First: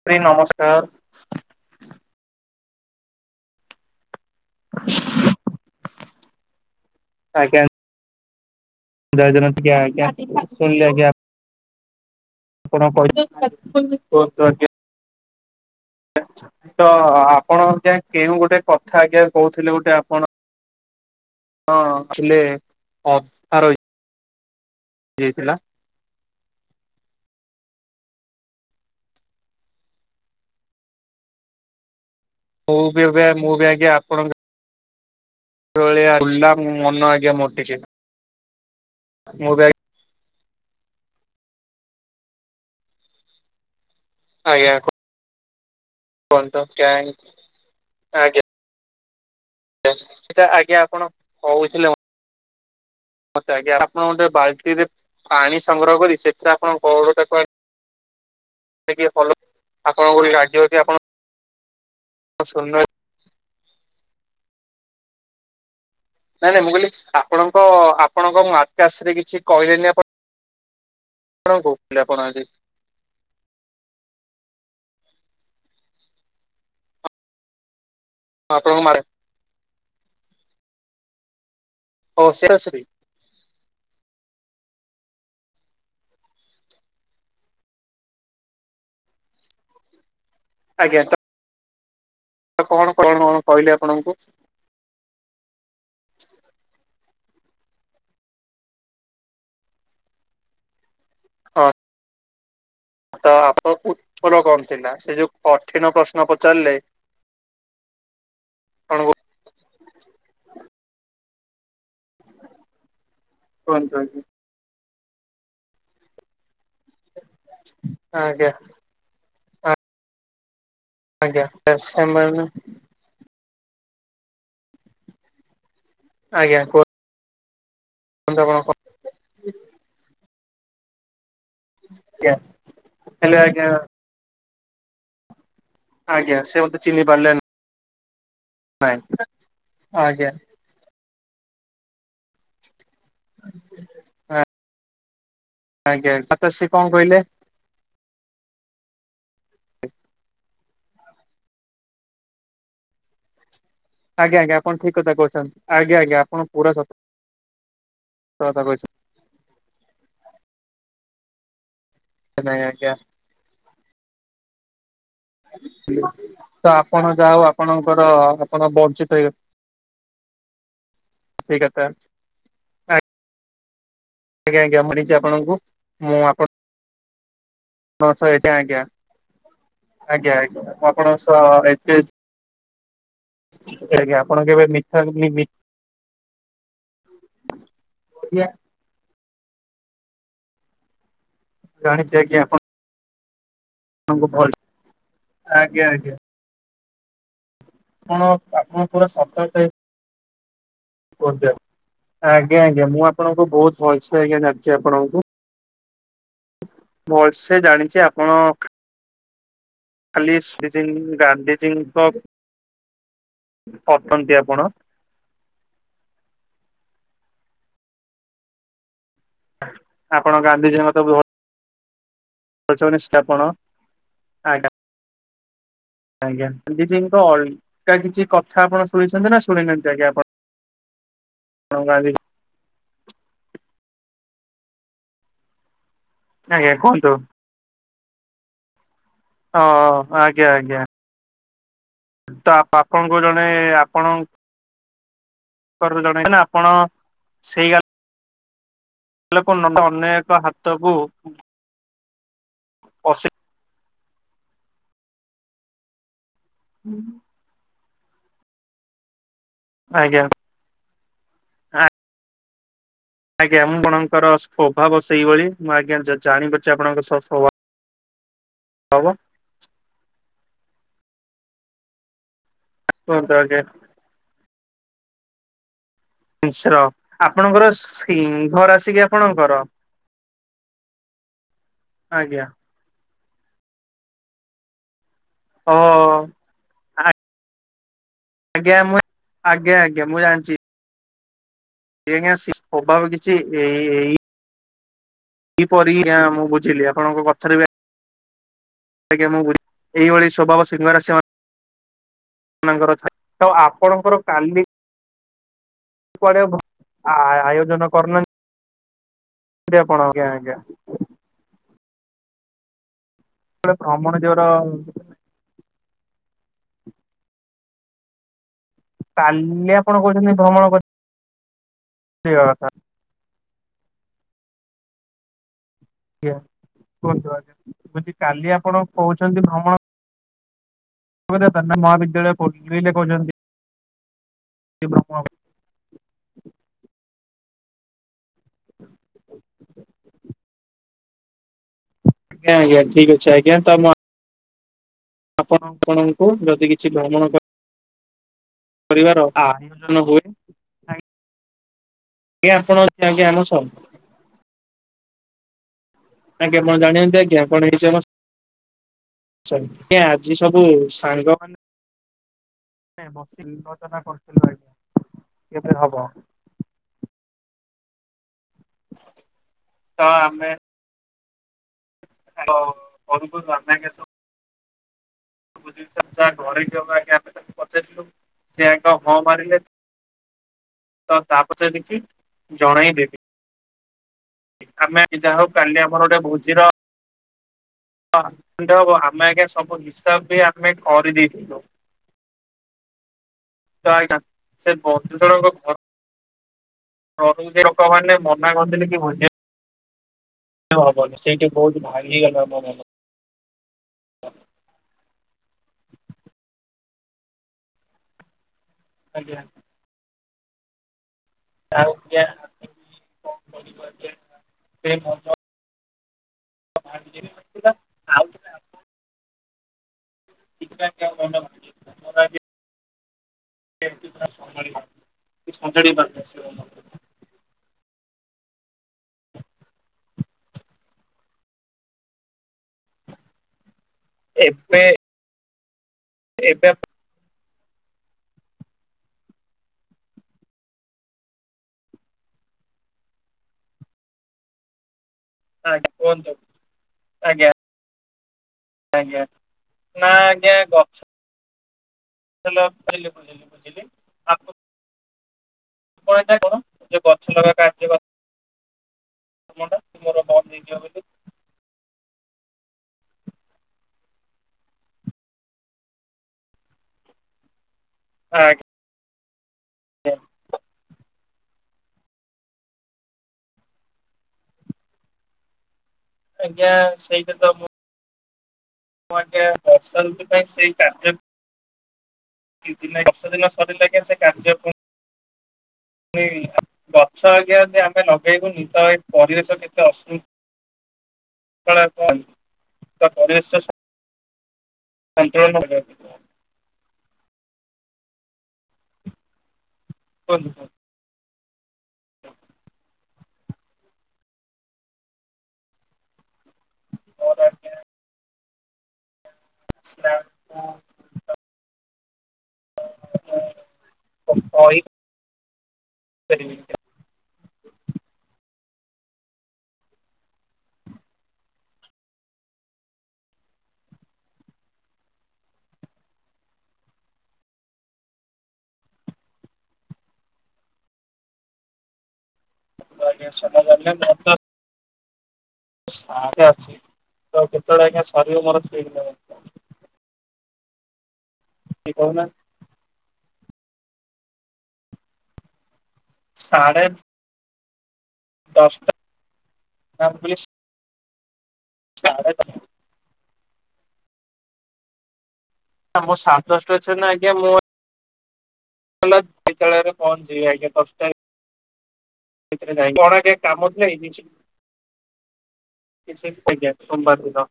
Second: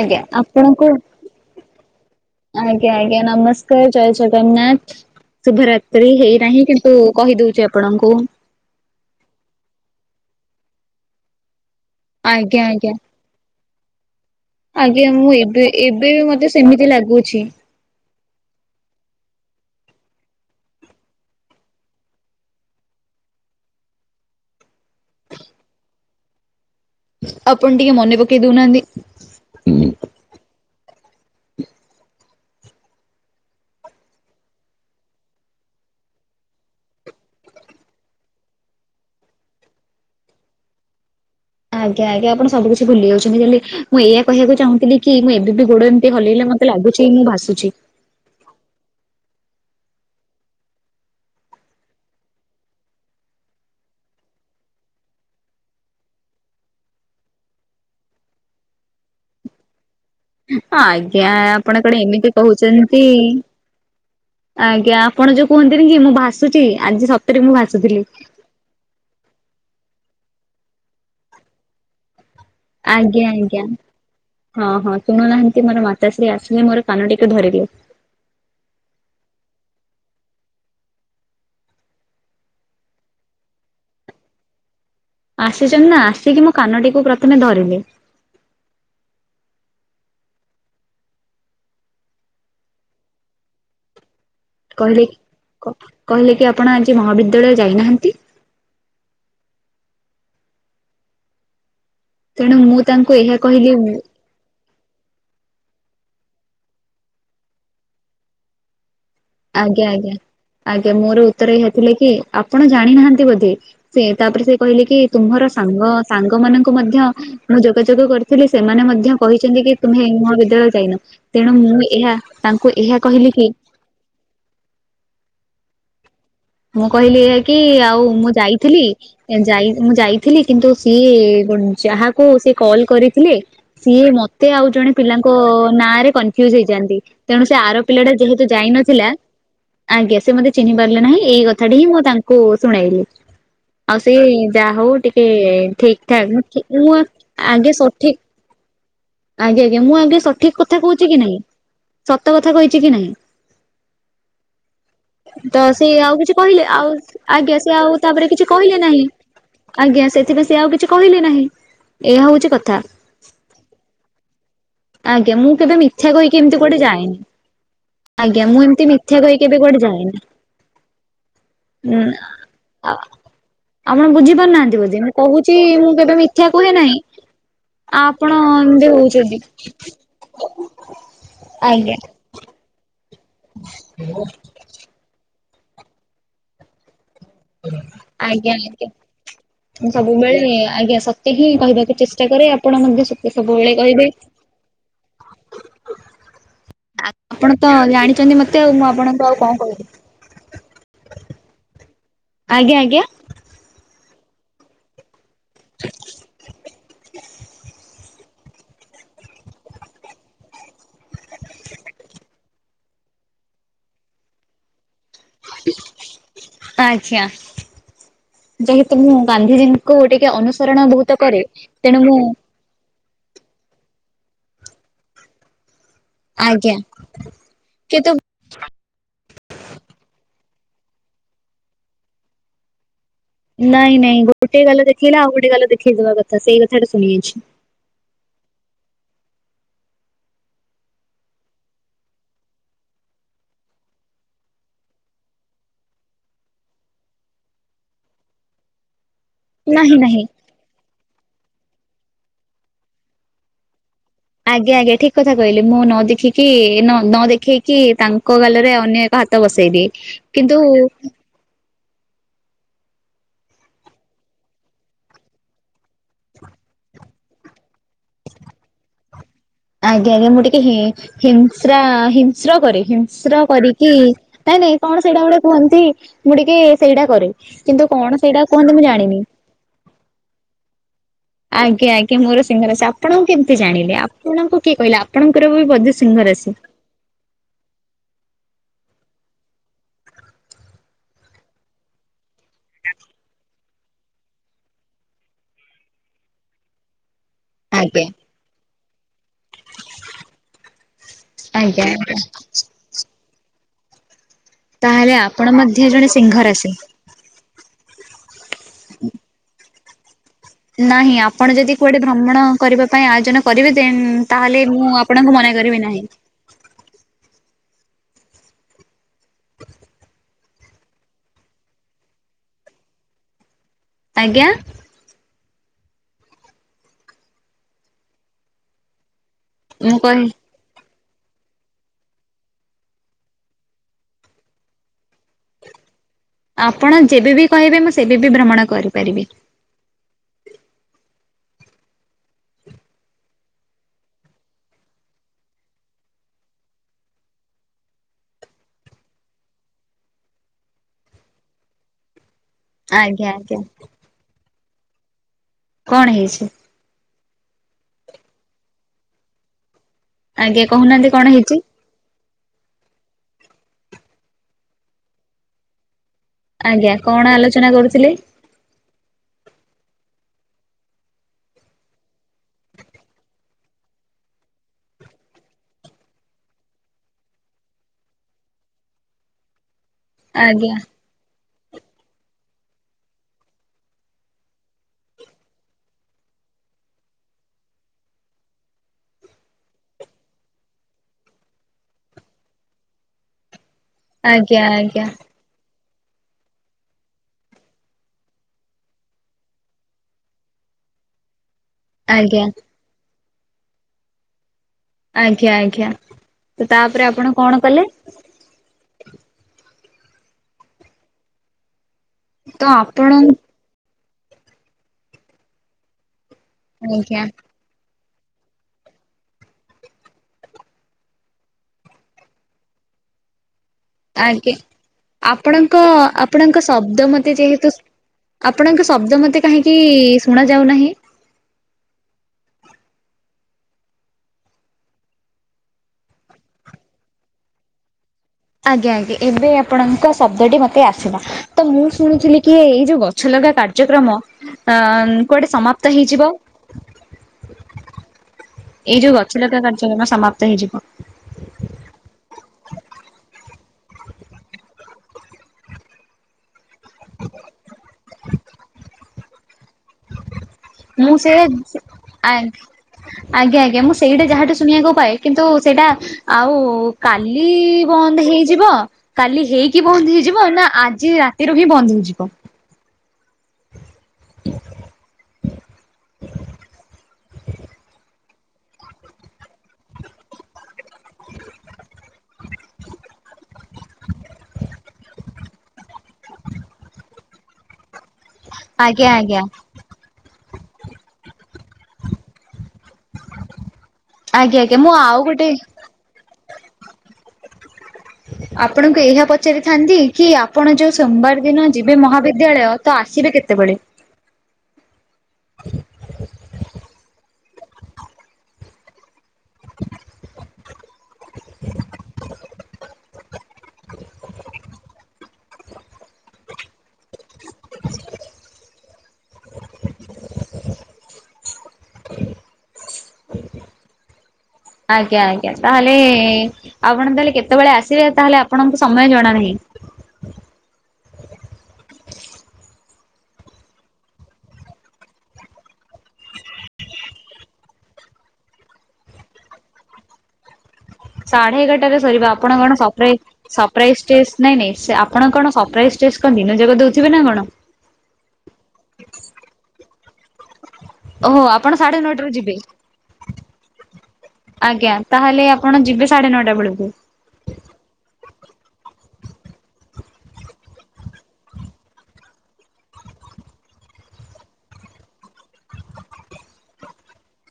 ଆଜ୍ଞା ଭାଇ ନମସ୍କାର ଆପଣଙ୍କୁ ଆଜ୍ଞା ଆଜ୍ଞା ନମସ୍କ ଜୟ ଜଗନ୍ନାଥ ଶୁଭରାତ୍ରି ହେଇନାହିଁ କିନ୍ତୁ କହି ଆଜ୍ଞା ଦୋଉଚି ଆପଣଙ୍କୁ। ଜୟ ଜଗନ୍ନାଥ [unintelligible] ଆଜ୍ଞା ଆଜ୍ଞା ଆପଣ ଆଜ୍ଞା। [unintelligible] ଆଜ୍ଞା ମୁଁ ଏବେ ଏବେ ବି ମତେ ତ ସେମିତି ଲାଗୁଛି। ଆପଣ ଆଜ୍ଞା କେଉଁ ଗୋଟେ କଥା ଆଜ୍ଞା କୋହୁଥିଲେ ଗୋଟେ ଆପଣ ହଁ ଥିଲେ ଅଧା [unintelligible] ଥିଲା। ଆପଣ ଟିକେ ମନେ ପକେଇ ଦଉନାହାନ୍ତି? ମୁଁ ବି ଏବେ ମୁଁ ବି ଆଜ୍ଞା ଆପଣଙ୍କ [unintelligible] ବୁଲିଲା ମନ ଆଜ୍ଞା ମୋର ଟିକେ ମୁଁ ବି ଆ ଆଜ୍ଞା ଆଜ୍ଞା ଆପଣ ସବୁ କିଛି ଭୁଲି ଯାଉଛନ୍ତି ଖାଲି ମୁଁ ଏଇଆ କହିବାକୁ ଆଜ୍ଞା ଚାହୁଁଥିଲି କି ମୁଁ ଏବେ ବିି ଗୋଡ ହଲେଇ ହେଲେ କୁହନ୍ତୁ ମତେ ଲାଗୁଚି ମୁଁ ଭାସୁଚି। ଆଜ୍ଞା। ସେଟା ଆଜ୍ଞା ଆପଣ କହୁଥିଲେ ମତେ ଆଜ୍ଞା ଆପଣ ଗୋଟେ ବାଲ୍ଟି ରେ ପାଣି ସଂଗ୍ରହ କରି ସେଥିରେ ଆପଣଙ୍କ [unintelligible] ଟିକେ ଆପଣ [unintelligible] ହଁ ଆଜ୍ଞା ଆପଣ କଆଡେ ଏମିତି ଶୂନ୍ୟ କହୁଛନ୍ତି? ଆଜ୍ଞା ଆପଣ ଯୋଉ କୁହନ୍ତିନି କି ମୁଁ ଭାସୁଚି ଆଜି ସତରେ ମୁଁ ଭାସୁଥିଲି। ଏବଂ ଆକାଶରେ କିଛି କହିଲେନି ଆପଣ ଆ କଣ କହୁଥିଲେ ଆପଣ ଯେ ଆଜ୍ଞା ଆଂଜ୍ଞା। ହଁ ହଁ ଶୁଣୁନାହାନ୍ତି ମୋର ମାତା ଶ୍ରୀ ଆସିଲେ ମୋର କାନ ଟିକେ ଧରିଲେ। ହପଣଙ୍କୁ ମାରେ ଓ ସେଟା ସେଟି ଆସିଛନ୍ତି ନା ଆସିକି ମୋ କାନଟିକୁ ପ୍ରଥମେ ଧରିଲି ଆଜ୍ଞା ତ କଣ କଣ କହିଲେ ଆପଣଙ୍କୁ? କହିଲେ କହିଲେ କି ଆପଣ ଆଜି ମହାବିଦ୍ୟାଳୟ ଯାଇନାହାନ୍ତି। ହଁ ତେଣୁ ମୁଁ ତାଙ୍କୁ ତ ଏହା କହିଲି ଆପଙ୍କୁ ର କଣ ଥିଲା ସେ ଯୋଉ କଠିନ ପ୍ରଶ୍ନ ପଚାରିଲେ ଅନଣୁ ଆଜ୍ଞା ଆଜ୍ଞା ଆଜ୍ଞା ମୋର ଉତ୍ତର ଇହା ଥିଲେ କି ଆପଣ ଜାଣିନାହାନ୍ତି ବୋଧେ କୁହନ୍ତୁ ସେ ତାପରେ ସେ କହିଲେ କି ତୁମର ସାଙ୍ଗ ସାଙ୍ଗ ମାନଙ୍କୁ ମଧ୍ୟ ମୁଁ ଯୋଗାଯୋଗ କରିଥିଲି ଆଜ୍ଞା ସେମାନେ ମଧ୍ୟ କହିଛନ୍ତି କି ତୁମେ ଏଇ ମହାବିଦ୍ୟାଳୟ ଯାଇନ ଆଜ୍ଞା ତେଣୁ ଆଜ୍ଞା ମୁଁ ଏହା ସେମାନେ ତାଙ୍କୁ ଏହା କହିଲି କି ଆଜ୍ଞା ମୁଁ କୁହନ୍ତୁ କହିଲି ଏୟା କି ଆଉ ମୁଁ ଆପଣ କଣ ଯାଇଥିଲି ଏ ଯାଇ ମୁଁ ଯାଇଥିଲି କିନ୍ତୁ ସିଏ ଯାହାକୁ ଆଜ୍ଞା ସିଏ କଲ୍ କରିଥିଲେ ହେଲେ ଆଜ୍ଞା ସିଏ ମତେ ଆଉ ଜଣେ ପିଲାଙ୍କ ନାଁ ରେ ଆଜ୍ଞା କନଫ୍ୟୁଜ ସେ ମତେ ହେଇଯାଆନ୍ତି ଚିହ୍ନି ପାରିଲେ ତେଣୁ ସେ ଆର ପିଲାଟା ଯେହେତୁ ନାଇଁ ଯାଇନଥିଲା ଆ ଗ୍ୟାସେ ଆଜ୍ଞା ମୋତେ ଚିଂହି ପାରିଲେ ନାହିଁ ଏଇ କଥାଟି ହିଁ ମୁଁ ତାଙ୍କୁ ଶୁଣେଇଲି ଆଉ ସେ ଯାହା ହଉ ଟିକେ ଠିକ ଆଜ୍ଞା ଠାକ ତ ଠି ସେ ମୁଆ କଣ ମୁଁ କହିଲେ ଆଗେ ସଠିକ ଆଜ୍ଞା ଆଜ୍ଞା ମୁଁ ଆଜ୍ଞା ସଠିକ କଥା କହୁଛି କି ନାଇଁ ସତ କଥା କହିଛି କି ନାଇଁ ଆଜ୍ଞା ଆଜ୍ଞା ଆପଣ ଠିକ କଥା କହୁଛନ୍ତି ତ ସେ ଆଜ୍ଞା ଆଉ ଆଜ୍ଞା କିଛି ଆପଣ କହିଲେ ପୁରା ସତ ଆଉ ଆଜ୍ଞା ସେ ଆଉ ତାପରେ କିଛି କଥା କହିଲେ କହିଛନ୍ତି ନାହିଁ ଆଜ୍ଞା ସେଥିପାଇଁ ସିଏ ଆଉ କିଛି କହିଲେ ନାହିଁ ଏୟା ହଉଛି ନାଇଁ କଥା ଆଜ୍ଞା ଆଜ୍ଞା ମୁଁ କେବେ ମିଥ୍ୟା କହିକି ଏମିତି ତ କୋଟେ ଆପଣ ଯାଏନି ଯାହା ହଉ ଆପଣଙ୍କର ଆଜ୍ଞା ଆପଣ ମୁଁ ଏମିତି ବଞ୍ଚିତ ମିଥ୍ୟା ହେଇ କହିକି କେବେ କୋଆଡେ ଯାଏନି [inaudible] ଠିକ୍ ଅଛେ ଆ ଆପଣ ବୁଝିପାରୁନାହାନ୍ତି ବୋଧି ମୁଁ ମିଳିଛି ଆପଣଙ୍କୁ କହୁଛି ମୁଁ କେବେ ମିଥ୍ୟା କୁହେ ନାହିଁ ଆ ସହ ଆପଣ ଏଇଠି ଆଜ୍ଞା। ଏମୀତି ହଉଛନ୍ତି ଆଜ୍ଞା ଆଜ୍ଞା ମୁ ଆପଣ ସ ଆଜ୍ଞା ଏତେ ଏ ଆଜ୍ଞା ଆପଣ କେ ଏବେ ମିଠା ଘୁଗୁନି ବି ଆଜ୍ଞା ଆଜଞା ମୁଁ ସବୁ ମିଳେ ଆଜ୍ଞା ସ ତେ ହିଁ କହିବାକୁ ଜାଣିଛି ଚେଷ୍ଟା ଆଜ୍ଞା କରେ ଆପଣ ମଧ୍ୟ ଶୁ ସେ ସବୁବେଳେ କହିବେ ଆପଣଙ୍କୁ ଭଲ ଆଜ୍ଞା ଆଜ୍ଞା ଆପଣ ତ ଆପଣ ଜାଣିଛନ୍ତି ମତେ ଆଉ ଆପଣ ମୁଁ ପୁରା ଆପଣଙ୍କୁ ଆଉ ସତର୍କ କଣ ହେଇ କହିବି କୁହନ୍ତୁ ଆଜ୍ଞା ଆଜ୍ଞା ମୁଁ ଆ ଆପଣଙ୍କୁ ବହୁତ ଭଲସେ ଆଜ୍ଞା ଯାଛି ଆପଣଙ୍କୁ [inaudible] ଭଲସେ ଜାଣିଛି ଆପଣ ଖାଲି ଶ୍ରୀ ଯିଇ ଗାନ୍ଧିଜୀଙ୍କ ଅଟନ୍ତି ଆପଣ ଆଛା ଯେତ ତ ମୁଁ ଗାନ୍ଧିଜୀଙ୍କୁ ଟିକେ ଆପଣ ଅନୁସରଣ ବହୁତ କରେ ତେଣୁ ମୁଁ କଚନ ଷ୍ଟପଣ ଆ ଆଜ୍ଞା ତ ଜିଜିଙ୍କ ଅଲଗା କିନ୍ତୁ କିଛି କ ଥା ଆପଣ ଶୁଣିଛନ୍ତି ନା ଶୁଣିନାହାନ୍ତି ଆଜ୍ଞା ଆପଣ ଅଲଗା କିଛି ନାଇଁ ନାଇଁ ଗୋଟେ ଗାଲ ଦେଖେଇଲେ ଆଉ ଗୋଟେ ଗାଲ ଦେଖେଇଦବା କଥା ସେଇ ଆଜ୍ଞା କଥାଟା କୁହନ୍ତୁ ଶୁଣି ଯାଇଛି ହ ଆଜ୍ଞା ଆଜ୍ଞା ତ ଆପଣଙ୍କୁ ଜଣେ ଆପଣ ତ ରୁ ରୁ ଜଣେ ନାଁ ଆପଣ ସେଇ ଲୋକ ନ ନାହିଁ ନାହିଁ ଅନେକ ହାତକୁ ଅଶିକ ଆଜ୍ଞା ଆଜ୍ଞା ଠିକ କଥା କହିଲି ମୁଁ ନ ଦେଖିକି ନ ନ ଦେଖେଇକି ତାଙ୍କ ଗାଲରେ ଅନ୍ୟ ଭାତ ବସେଇବି, ଆଜ୍ଞା। କିନ୍ତୁ ଆଜ୍ଞା। ମୁଁ ଆଣଙ୍କର ସ୍ୱଭାବ ସେଇଭଳି। ମୁଁ ଆଜ୍ଞା ଜାଣିିପାରୁଛି ଆପଣଙ୍କର ସ୍ୱଭା [unintelligible] ଆଜ୍ଞା ଆଜ୍ଞା ମୁଁ ଟିକେ ହିଂ ହିଂସ୍ରା ହିସ୍ର କରେ କୁହନ୍ତୁ ହିସ୍ର ଆଜ୍ଞା କରିକି ନାଇଁ ନାଇଁ କଣ ସେଇଟା ଗୋଟେ କୁହନ୍ତି ମୁଁ ଟିକେ ମିଶ୍ର ସେଇଟା କରେ। ଆପଣଙ୍କର କିନ୍ତୁ କଣ ସେଇଟା ସିଂହ କୁହନ୍ତି ମୁଁ ରାଶି କି ଜାଣିନି। ଆପଣଙ୍କର ଆଜ୍ଞା ଆଜ୍ଞା ମୋର ସିଂହ ରାଶି। ଆପଣଙ୍କୁ କେମିତି ଜାଣିଲି। ଆପଣଙ୍କୁ କିଏ କହିଲା? ଆ ଆପଣଙ୍କର ବି ଓ ବୋଧେ ସିଂହ ରାଶି? ଆଜ୍ଞା ମୁଁ ଆଜ୍ଞା ଆଜ୍ଞା ମୁଁ ଜାଣିଚି। ସିଂହ ରାଶି ସ୍ୱଭାବ କିିଛି ଏଇ ଏଇ କିପରି ଆ ମୁଁ ବୁଝିଲି ଆପଣଙ୍କ କ [unintelligible] ଆଜ୍ଞା ଆଜ୍ଞା ମୁଁ ବୁ, ଏଇଭଳି ସ୍ୱଭାବ ସିଂହରାଶି ମା ଆଜ୍ଞା ଆଜ୍ଞା ଙ୍କର ଥାଏ। ତ ଆପଣଙ୍କର କାଲି ତାହେଲେ ଆପଣ ମଧ୍ୟ ଜଣେ କୁଆଡେ ସିଂଘ ରାଶି। ଆ ଆୟୋଜନ କରୁନାହାନ୍ତି। [inaudible] [unintelligible] ନାହିଁ, ଆପଣ ଯଦି କୁଆଡେ ଭ୍ରମଣ କରିବା ପାଇଁ ଆୟୋଜନ କରିବେ ଗୋଟେ ଦେନ୍ ଭ୍ରମଣ ଯୋର ତାହେଲେ ମୁଁ ଆ ଆପଣଙ୍କୁ ମନା କରିବେ ନାହିଁ। କାଲି ଆପଣ କହୁଛନ୍ତି ଭ୍ରମଣ କରି। [unintelligible] ଆଜ୍ଞା? ଆଜ୍ଞା କୁହନ୍ତୁ ଆଜ୍ଞା। ମୁଁ କହିଲି କାଲି ଆପଣ କହୁଛନ୍ତି ଭ୍ରମଣ ମୁଁ କହି [unintelligible] ମହାବିଦ୍ୟାଳୟ। [unintelligible] ଆପଣ ଯେବେବି କହିବେ ମୁଁ ସେବେବି ଭ୍ରମଣ କରିପାରିବି। ଆଜ୍ଞା ଆଜ୍ଞା ଠିକ୍ ଅଛି ଆଜ୍ଞା। ତ ମ ଆପଣ ଆପଣଙ୍କୁ ଯଦି କିଛି ଭ୍ରମଣ କରି କରିବାର ଆୟୋଜନ ହୁଏ। ଆଜ୍ଞା [unintelligible] ଆମ ଆଜ୍ଞା ସ କଣ ହେଇଛି? [unintelligible] ଆଜି ସବୁ ଆଜ୍ଞା କହୁନାହାନ୍ତି କଣ ସାଙ୍ଗମାନେ ହେଇଛି? ନାଇଁ ବସିକି [unintelligible] କେବେ ହବ? ଆଜ୍ଞା କଣ ଆଲୋଚନା କରୁଥିଲେ? ତ ଆମେ [unintelligible] ସବୁ ଜିନିଷ ଯାହା ଘରେ ଥିବ ଆଗ ଆମେ ତାକୁ ପଚାରିଲୁ ସେ ଆଗ ହଁ ମାରିଲେ। ଆଜ୍ଞା। ତ ତାପରେ ସେ କିଛି ଜଣେଇଲେନି। ଆମେ ଯାହା ହଉ କାଲି ଆମର ଗୋଟେ ଭୋଜିର ହଁ ହବ ଆମେ ଆଜ୍ଞା ସବୁ ହିସାବ ବି ଆମେ କରିଦେଇଥିଲୁ। ଆଜ୍ଞା [unintelligible] ସେ ଆଜ୍ଞା ବନ୍ଧୁ ଜଣଙ୍କ ଘର [unintelligible] ଲୋକ ମାନେ ମନା କରିଦେଲେ କି ଭୋଜି ହବନି। ସେଇଠି ବହୁତ ଭାରି ଆଜ୍ଞା ହେଇଗଲା ମୋ ମନ। ଆଜ୍ଞା ଆଜ୍ଞା। ତ ତାପରେ ଆପଣ କଣ କଲେ? ଆଜ୍ଞା। ଆଉ କିଆଁ ତ ଆପଣ [unintelligible] ଭାଙ୍ଗି ଆଜ୍ଞା। ଯାଇଥିଲା ଆଉ [unintelligible] ଆଜ୍ଞା। ଆପଣଙ୍କ ସଜାଡି ପାରିଲେ ସେ ଆପଣଙ୍କ ମନକୁ। ଶବ୍ଦ ମତେ ଯେହେତୁ ଆପଣଙ୍କ ଶବ୍ଦ ମତେ କାହିଁକି ଶୁଣା ଯାଉନାହିଁ? ଏବେ ଏବେ ଆଜ୍ଞା ଆଜ୍ଞା ଏବେ ଆପଣଙ୍କ ଶବ୍ଦଟି ମତେ ଆସିଲା। ତ ମୁଁ ଶୁଣୁଥିଲି କି ଏଇ ଯୋଉ ଗଛ ଲଗା କାର୍ଯ୍ୟକ୍ରମ। ଅଁ କୁଆଡେ ଆଜ୍ଞା ସମାପ୍ତ ହେଇଯିବ? କୁହନ୍ତୁ ଆଜ୍ଞା। ଏଇ ଯୋଉ ଆଜ୍ଞା ଗଛ ଲଗା କାର୍ଯ୍ୟକ୍ରମ ନା ସମାପ୍ତ ହେଇଯିବ। ହାଲୋ ବୁଝିଲି ବୁଝିଲି ବୁଝିଲି। ହଁ ଏଟା କଣ ଯୋଉ ଗଛ ଲଗା କାର୍ଯ୍ୟକ ମୋର ବନ୍ଦ ହେଇଯିବ ବୋଲି ମୁଁ ସେଇଆ ଆଣ୍ଟ ଆଜ୍ଞା ଆଜ୍ଞା ମୁଁ ସେଇଟା ଯାହାଠୁ ଶୁଣିବାକୁ ପାଏ କିନ୍ତୁ ସେଇଟା ଆଉ କାଲି ବନ୍ଦ ହେଇଯିବ ଆଜ୍ଞା କାଲି ହେଇକି ବନ୍ଦ ହେଇଯିବ ନା ଆଜି ରାତିରୁ ହିଁ ବନ୍ଦ ହେଇଯିବ? [unintelligible] ଆଜ୍ଞା ସେଇଟା ତ ମୁ ମୁଁ ଆଜ୍ଞା ବର୍ଷା ଋତୁ ପାଇଁ ସେଇ କାର୍ଯ୍ୟ କିଛି ନାଇ ଦଶ ଦିନ ସରିଲେ ଆଜ୍ଞା ସେ କାର୍ଯ୍ୟକ [unintelligible] ଗଛ ଆଜ୍ଞା ଯଦି ଆମେ ଲଗେଇବୁନି ତ ଏଇ ଆଜ୍ଞା ଆଜ୍ଞା ପରିବେଶ କେତେ ଅସୁ କଣାକ ତ ପରିବେଶ ଆଜ୍ଞା ଆଜ୍ଞା ମୁଁ ଆଉ ଗୋଟେ ସନ୍ତୁଳନ ଆପଣଙ୍କୁ ଏହା ପଚାରିଥାନ୍ତି କି ଆପଣ ଯୋଉ ସୋମବାର ଦିନ ଯିବେ ମହାବିଦ୍ୟାଳୟ ତ ଆସିବେ କେତେବେଳେ? [unintelligible] ଶ୍ଲାଟ କୁ। କ-କହି କରିବି ହ ଆଜ୍ଞା ଆଜ୍ଞା ତାହେଲେ ଆପଣ ତାହେଲେ କେତେବେଳେ ଆସିବେ ତାହେଲେ ଆପଣଙ୍କୁ ସମୟ ଜଣା ନାହିଁ? ଆଜ୍ଞା ସତ କହିଲେ ମତ ଶାତ ଅଛି ତ କେତେବେଳେ ଆଜ୍ଞା ସରିବ ମୋର ଠିକ୍ ନାହିଁ ସାଢେ ଏଗାରଟାରେ କହୁନା ସରିବ ଆପଣ କଣ ସପ୍ରାଇଜ ସପ୍ରାଇଜ ଟେଷ୍ଟ ନାଇଁ ନାଇଁ ସ ଆପଣ କଣ ସପ୍ରାଇଜ ଟେଷ୍ଟ କଣ ଦିନ ଯାକ ସାଢେ ଦଉଥିବେ ନା କଣ? ଦଶଟା ନା ମୁଁ କହିଲି ଓହୋ ଆପଣ ସାଢେ ନଅଟାରୁ ଯିବେ? ଆଜ୍ଞା ତାହେଲେ ଆପଣ ଯିବେ ମୁଁ ସାଢ଼େ ସାଢେ ନଅଟା ଦଶଟା ବେଳକୁ? ଅଛି ଆଜ୍ଞା ମୁଁ ହେଲା ବିଦ୍ୟାଳୟ ରେ ପହଞ୍ଚିବି ଆଜ୍ଞା ଦଶ ଟା ସେଇଥିରେ ଯାଇ କଣ ଏ ଟିକେ କାମ ଥିଲା [unintelligible] କିଛି ସେମିତି ପରୀକ୍ଷା ସୋମବାର ଦିନ।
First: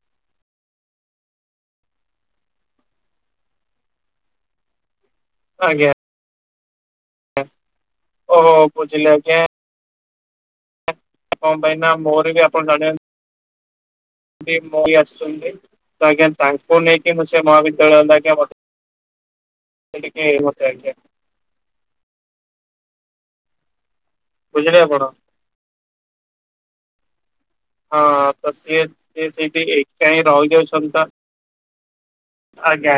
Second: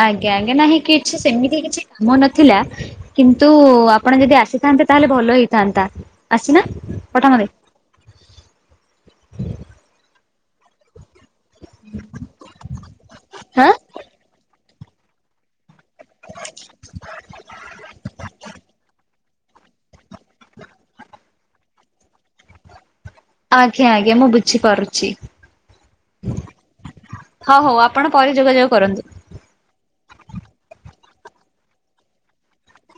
ଆଜ୍ଞା ଆଜ୍ଞା ନାହିଁ କିଛି ସେମିତି କିଛି କାମ ନଥିଲା। କିନ୍ତୁ ଆପଣ ଯଦି ଆସିଥାନ୍ତେ ତାହେଲେ ଭଲ ହେଇଥାନ୍ତା ଆଜ୍ଞା। ଆଶୁନ ପଠାମରେ। ଓହୋ ବୁଝିଲି ଆଜ୍ଞା। କଣ ପାଇଁ ନା ମୋର ବି ଆପଣ ଜଣେ ହାଁ। ବି ମୋ ବି ଆସୁଛନ୍ତି। ଆଜ୍ଞା ତାଙ୍କୁ ନେଇକି ମୁଁ ସେ ମହାବିଦ୍ୟାଳୟ ଜାକେ ସେଇଠିକି ମୋତେ ଆଜ୍ଞା। ଆଜ୍ଞା ଆଜ୍ଞା ମୁଁ ବୁଝିଲେ ବୁଝିପାରୁଛି। ଆପଣ ହଉ ହଉ ହଁ ଆପଣ ପରେ ତ ଯୋଗାଯୋଗ ସିଏ କରନ୍ତୁ। ସିଏ ସେଇଠି ଏକା ହିଁ ରହୁଯାଉଛନ୍ତି ତ ଆଜ୍ଞା